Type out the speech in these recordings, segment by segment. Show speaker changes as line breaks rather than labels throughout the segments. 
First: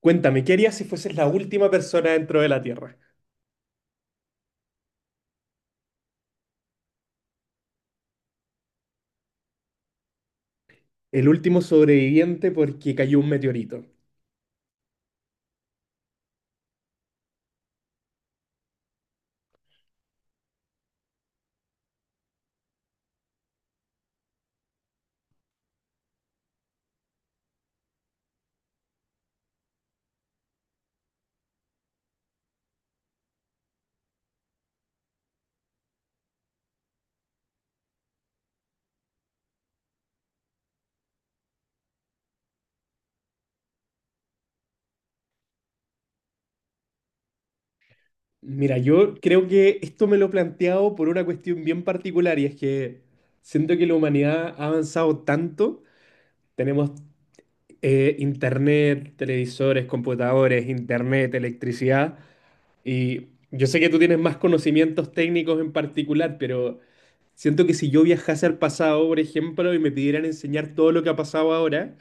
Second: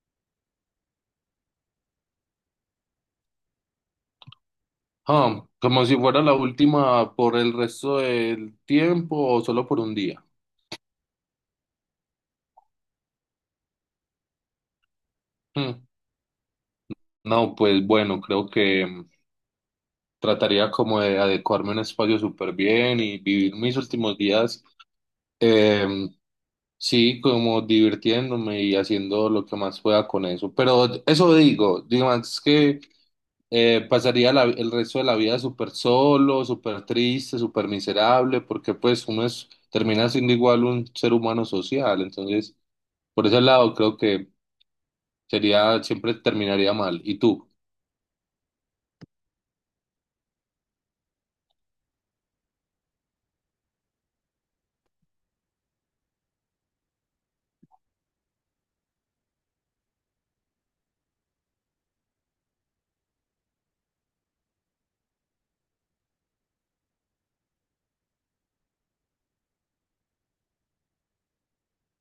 Cuéntame, ¿qué harías si fueses la última persona dentro de la Tierra?
Ah, como si fuera la última por el resto del tiempo o solo por un día.
El último sobreviviente porque cayó un meteorito.
Hmm. No, pues bueno, creo que trataría como de adecuarme a un espacio súper bien y vivir mis últimos días, em, sí, como divirtiéndome y haciendo lo que más pueda con eso. Pero eso digo, es que pasaría el resto de la vida súper solo, súper triste, súper miserable, porque pues uno termina siendo igual un ser humano social, entonces. Por ese lado, creo que siempre terminaría mal. ¿Y tú?
Mira, yo creo que esto me lo he planteado por una cuestión bien particular y es que siento que la humanidad ha avanzado tanto. Tenemos internet, televisores, computadores, internet, electricidad y yo sé que tú tienes más conocimientos técnicos en particular, pero siento que si yo viajase al pasado, por ejemplo, y me pidieran enseñar todo lo que ha pasado ahora,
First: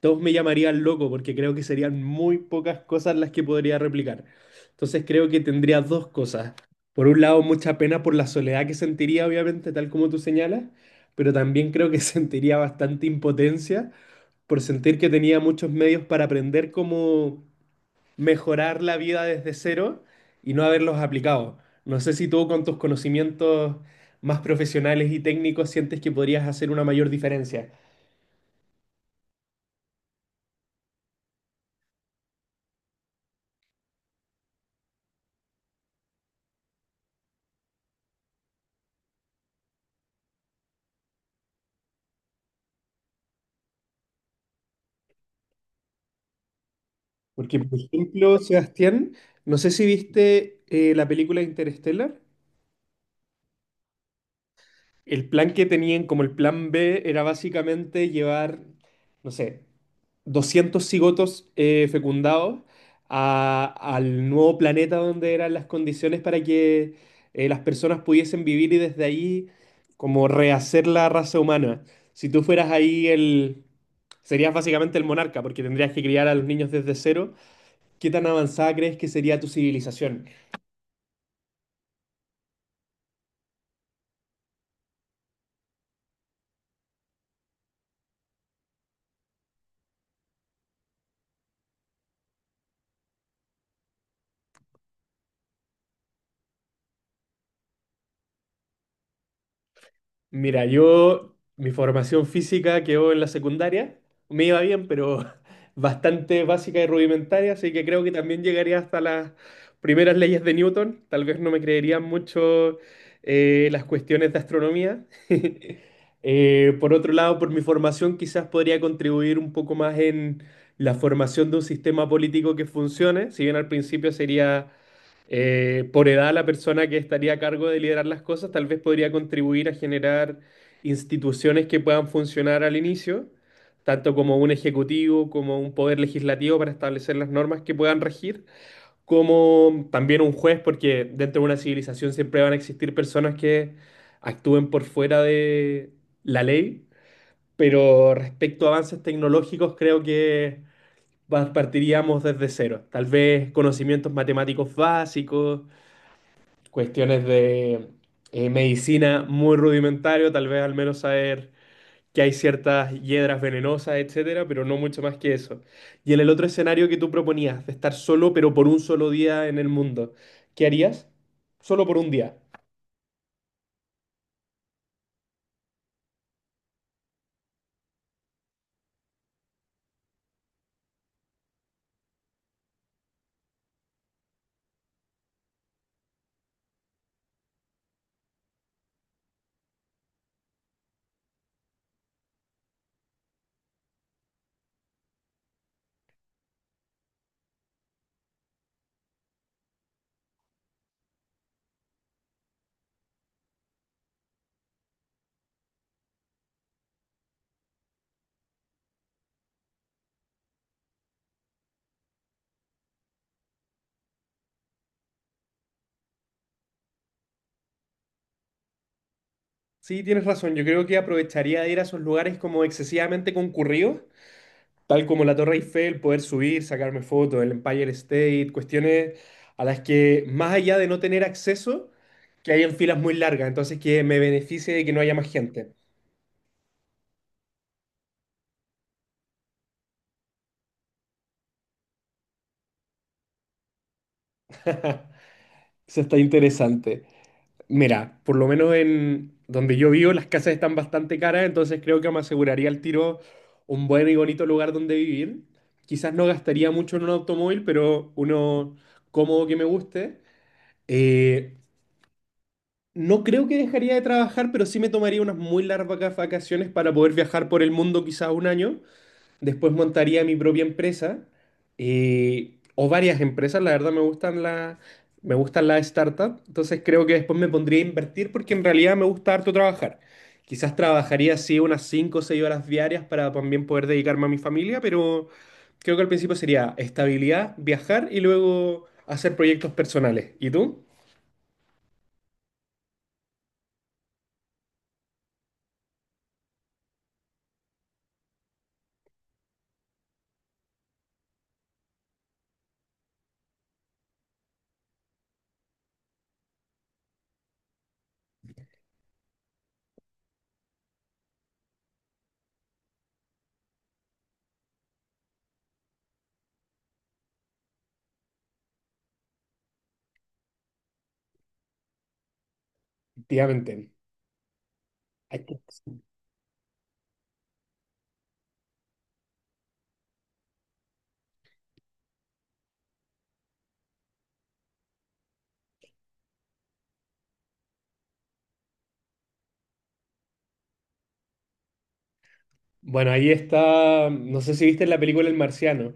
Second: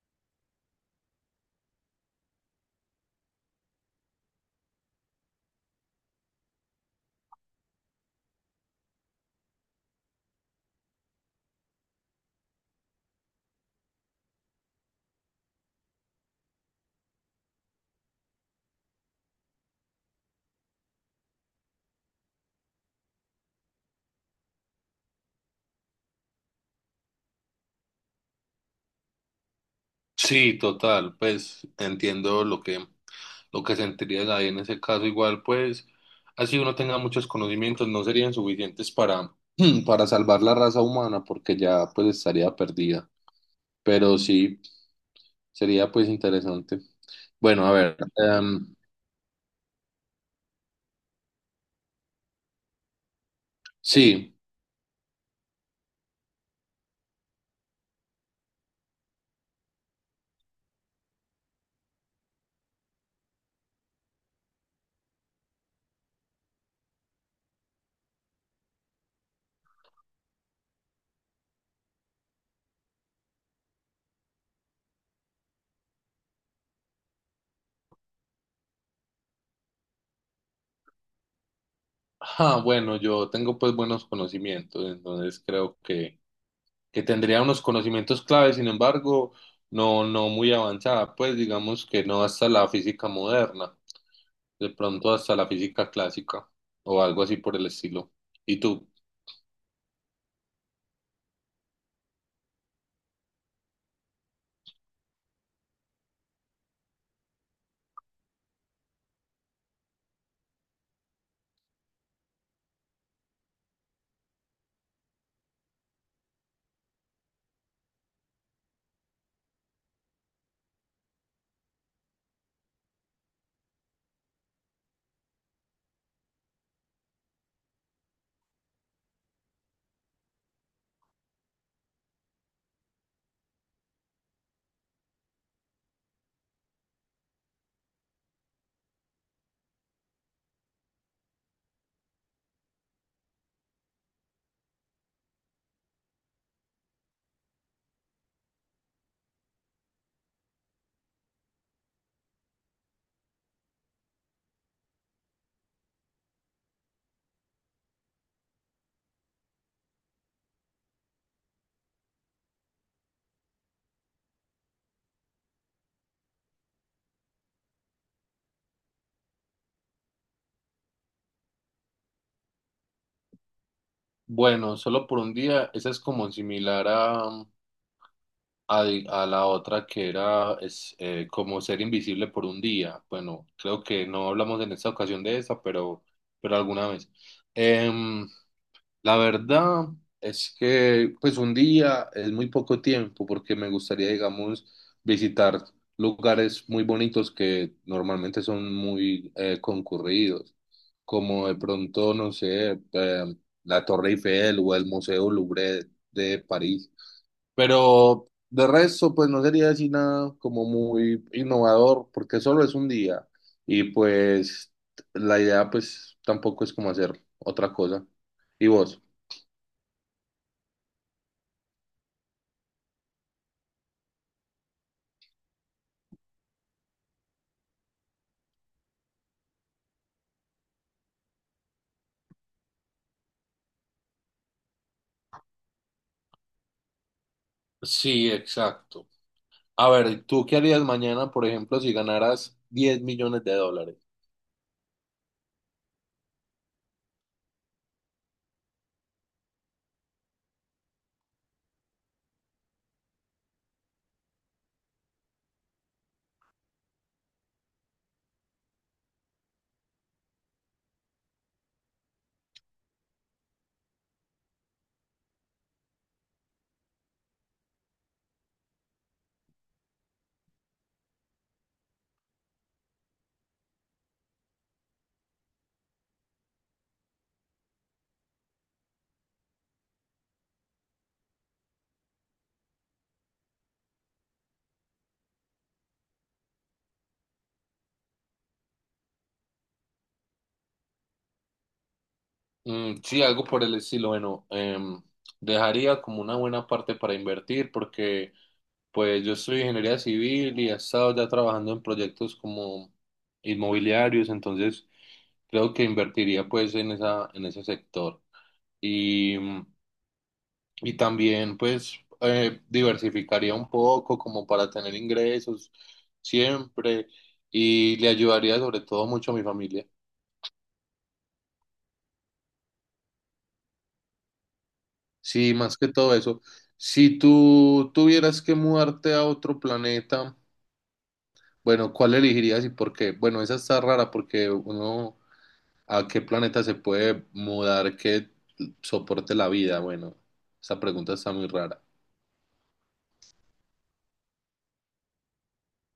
todos me llamarían loco porque creo que serían muy pocas cosas las que podría replicar. Entonces creo que tendría dos cosas. Por un lado, mucha pena por la soledad que sentiría, obviamente, tal como tú señalas, pero también creo que sentiría bastante impotencia por sentir que tenía muchos medios para aprender cómo mejorar la vida desde cero y no haberlos aplicado. No sé si tú con tus conocimientos más profesionales y técnicos sientes que podrías hacer una mayor diferencia.
Sí, total, pues entiendo lo que sentirías ahí en ese caso. Igual, pues, así uno tenga muchos conocimientos, no serían suficientes para salvar la raza humana, porque ya pues estaría perdida. Pero sí, sería pues interesante.
Porque,
Bueno, a
por
ver,
ejemplo, Sebastián, no sé si viste la película Interstellar.
sí.
El plan que tenían, como el plan B, era básicamente llevar, no sé, 200 cigotos fecundados al nuevo planeta donde eran las condiciones para que las personas pudiesen vivir y desde ahí como rehacer la raza humana. Si tú fueras ahí el... serías básicamente el monarca porque tendrías que criar a los niños desde cero. ¿Qué tan avanzada crees que sería tu civilización?
Ah, bueno, yo tengo pues buenos conocimientos, entonces creo que tendría unos conocimientos claves, sin embargo, no, no muy avanzada, pues digamos que no hasta la física moderna, de pronto hasta la física clásica o algo así por el estilo. ¿Y tú?
Mira, yo, mi formación física quedó en la secundaria, me iba bien, pero bastante básica y rudimentaria, así que creo que también llegaría hasta las primeras leyes de Newton. Tal vez no me creerían mucho las cuestiones de astronomía. Por otro lado, por mi formación quizás podría contribuir un poco más en la formación de un sistema político que funcione, si bien al principio sería por edad, la persona que estaría a cargo de liderar las cosas tal vez podría contribuir a generar instituciones que puedan funcionar al inicio, tanto como un ejecutivo, como un poder legislativo para establecer las normas que puedan regir, como también un juez, porque dentro de una civilización siempre van a existir personas que actúen por fuera de la ley, pero respecto a avances tecnológicos creo que... partiríamos desde cero, tal vez conocimientos matemáticos básicos, cuestiones de medicina muy rudimentario, tal vez al menos saber que hay ciertas hiedras venenosas, etcétera, pero no mucho más que eso. Y en el otro escenario que tú proponías, de estar solo, pero por un solo día en el mundo, ¿qué harías? Solo por un día.
Bueno, solo por un día, esa es como similar a, a la otra que era como ser invisible por un día. Bueno, creo que no hablamos en esta ocasión de esa, pero alguna vez. Em, La verdad es que pues un día es muy poco tiempo porque me gustaría, digamos, visitar lugares muy bonitos que normalmente son muy concurridos, como de pronto, no sé, la Torre Eiffel o el Museo Louvre de París. Pero de resto, pues no sería así nada como muy innovador porque solo es un día y pues la idea pues tampoco es como hacer otra cosa. ¿Y vos?
Sí, tienes razón, yo creo que aprovecharía de ir a esos lugares como excesivamente concurridos, tal como la Torre Eiffel, poder subir, sacarme fotos, el Empire State, cuestiones a las que, más allá de no tener acceso, que hayan filas muy largas, entonces que me beneficie de que no haya más gente.
Sí, exacto. A ver, ¿tú qué harías mañana, por ejemplo, si ganaras 10 millones de dólares?
Eso está interesante. Mira, por lo menos en donde yo vivo, las casas están bastante caras, entonces creo que me aseguraría al tiro un buen y bonito lugar donde vivir. Quizás no gastaría mucho en un automóvil, pero uno cómodo que me guste. Eh, No creo que dejaría de trabajar, pero sí me tomaría unas muy largas vacaciones para poder viajar por el mundo quizás un año. Después montaría mi propia empresa, o varias empresas. La verdad me gustan las startups. Entonces creo que después me pondría a invertir porque en realidad me gusta harto trabajar. Quizás trabajaría así unas 5 o 6 horas diarias para también poder dedicarme a mi familia, pero creo que al principio sería estabilidad, viajar y luego hacer proyectos personales. ¿Y tú?
Mm, sí, algo por el estilo. Bueno, dejaría como una buena parte para invertir porque pues yo soy ingeniería civil y he estado ya trabajando en proyectos como inmobiliarios, entonces creo que invertiría pues en ese sector. Y mm, Y también, pues, diversificaría un poco como para tener ingresos siempre y le ayudaría sobre todo mucho a mi familia.
Efectivamente. Hay
Sí,
que-
más que todo eso. Si tú tuvieras que mudarte a otro planeta, bueno, ¿cuál elegirías y por qué? Bueno, esa está rara porque uno, ¿a qué planeta se puede mudar que soporte la vida? Bueno, esa pregunta está muy rara.
Bueno, ahí está, no sé si viste la película El Marciano,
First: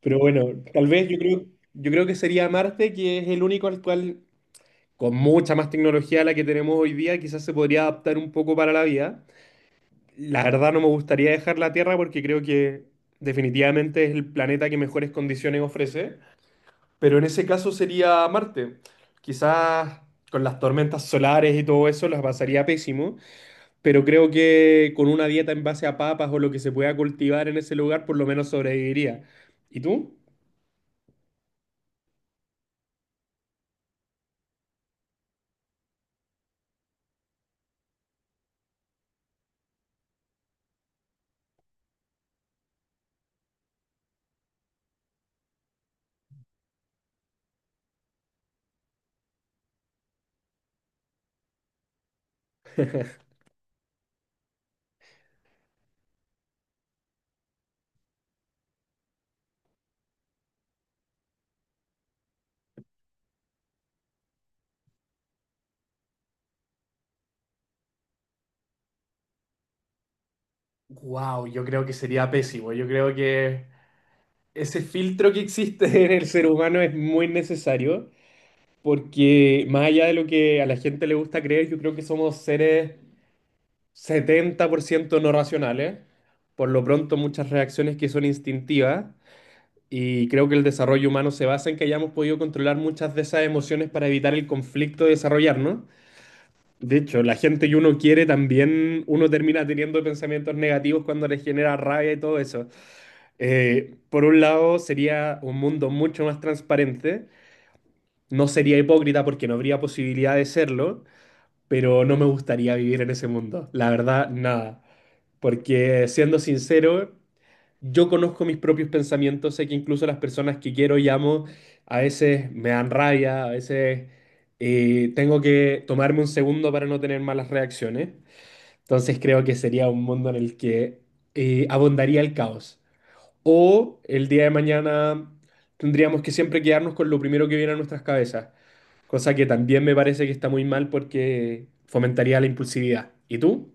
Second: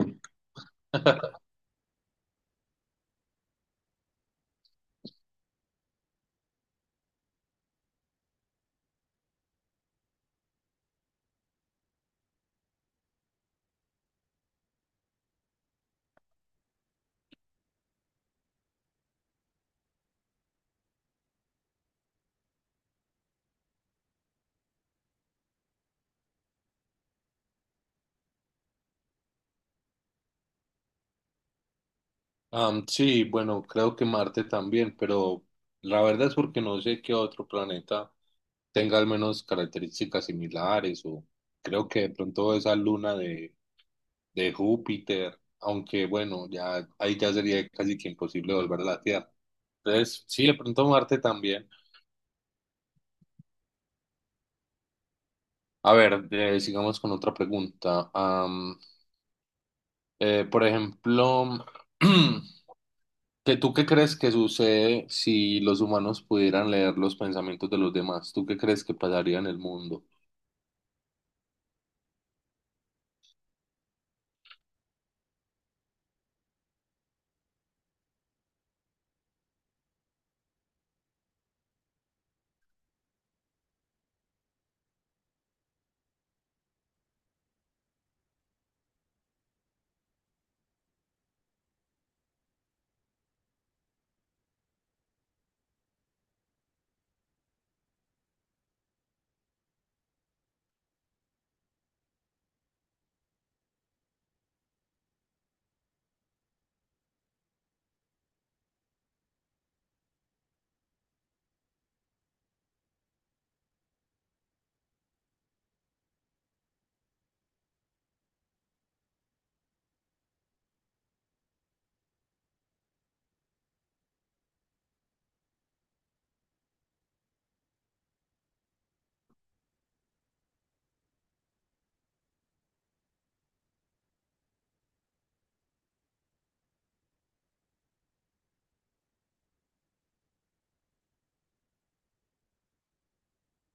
pero bueno, tal vez yo creo que sería Marte, que es el único al cual, con mucha más tecnología a la que tenemos hoy día, quizás se podría adaptar un poco para la vida. La verdad no me gustaría dejar la Tierra porque creo que definitivamente es el planeta que mejores condiciones ofrece, pero en ese caso sería Marte. Quizás con las tormentas solares y todo eso las pasaría pésimo, pero creo que con una dieta en base a papas o lo que se pueda cultivar en ese lugar, por lo menos sobreviviría. ¿Y tú?
Sí, bueno, creo que Marte también, pero la verdad es porque no sé qué otro planeta tenga al menos características similares o creo que de pronto esa luna de Júpiter, aunque bueno, ya ahí ya sería casi que imposible volver a la Tierra. Entonces, sí, de pronto Marte también. A ver, sigamos con otra pregunta. Por ejemplo, ¿Que tú qué crees que sucede si los humanos pudieran leer los pensamientos de los demás? ¿Tú qué crees que pasaría en el mundo?
Wow, yo creo que sería pésimo. Yo creo que ese filtro que existe en el ser humano es muy necesario, porque más allá de lo que a la gente le gusta creer, yo creo que somos seres 70% no racionales, por lo pronto muchas reacciones que son instintivas, y creo que el desarrollo humano se basa en que hayamos podido controlar muchas de esas emociones para evitar el conflicto de desarrollarnos. De hecho, la gente que uno quiere también, uno termina teniendo pensamientos negativos cuando les genera rabia y todo eso. Por un lado, sería un mundo mucho más transparente. No sería hipócrita porque no habría posibilidad de serlo, pero no me gustaría vivir en ese mundo. La verdad, nada. Porque siendo sincero, yo conozco mis propios pensamientos, sé que incluso las personas que quiero y amo a veces me dan rabia, a veces tengo que tomarme un segundo para no tener malas reacciones. Entonces creo que sería un mundo en el que abundaría el caos. O el día de mañana tendríamos que siempre quedarnos con lo primero que viene a nuestras cabezas, cosa que también me parece que está muy mal porque fomentaría la impulsividad. ¿Y tú?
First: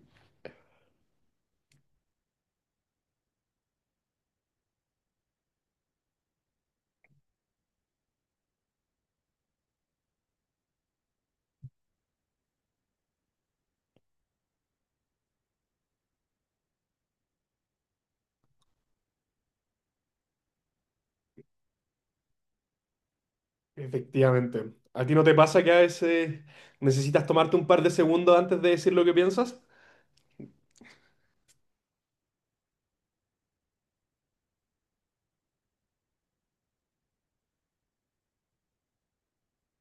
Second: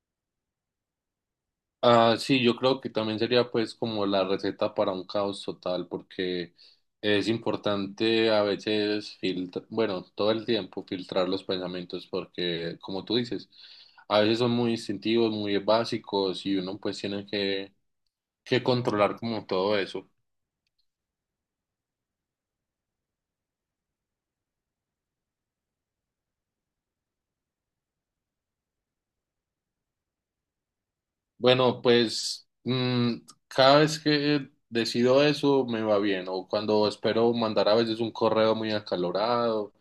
Ah, sí, yo creo que también sería pues como la receta para un caos total, porque es importante a veces filtrar, bueno, todo el tiempo filtrar los pensamientos, porque como tú dices, a veces son muy instintivos, muy básicos y uno pues tiene que controlar como todo eso.
Efectivamente. ¿A ti no te pasa que a veces necesitas tomarte un par de segundos antes de decir lo que piensas?
Bueno, pues cada vez que decido eso me va bien. O cuando espero mandar a veces un correo muy acalorado,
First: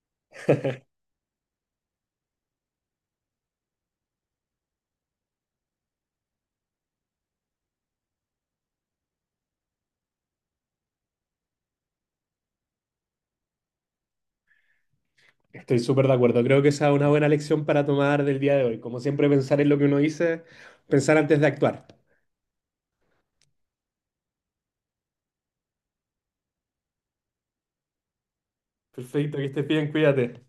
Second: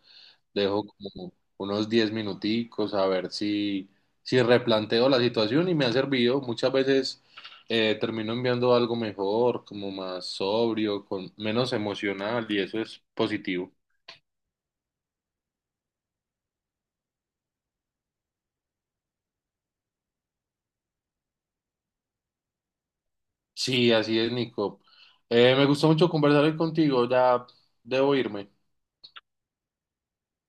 dejo como unos 10 minuticos a ver si replanteo la situación y me ha servido. Muchas veces termino enviando algo mejor, como más sobrio, con menos emocional y eso es positivo.
Estoy súper de acuerdo. Creo que esa es una buena lección para tomar del día de hoy. Como siempre, pensar en lo que uno dice, pensar antes de actuar.
Sí, así es, Nico. Me gustó mucho conversar hoy contigo. Ya debo irme.
Perfecto, que estés bien, cuídate.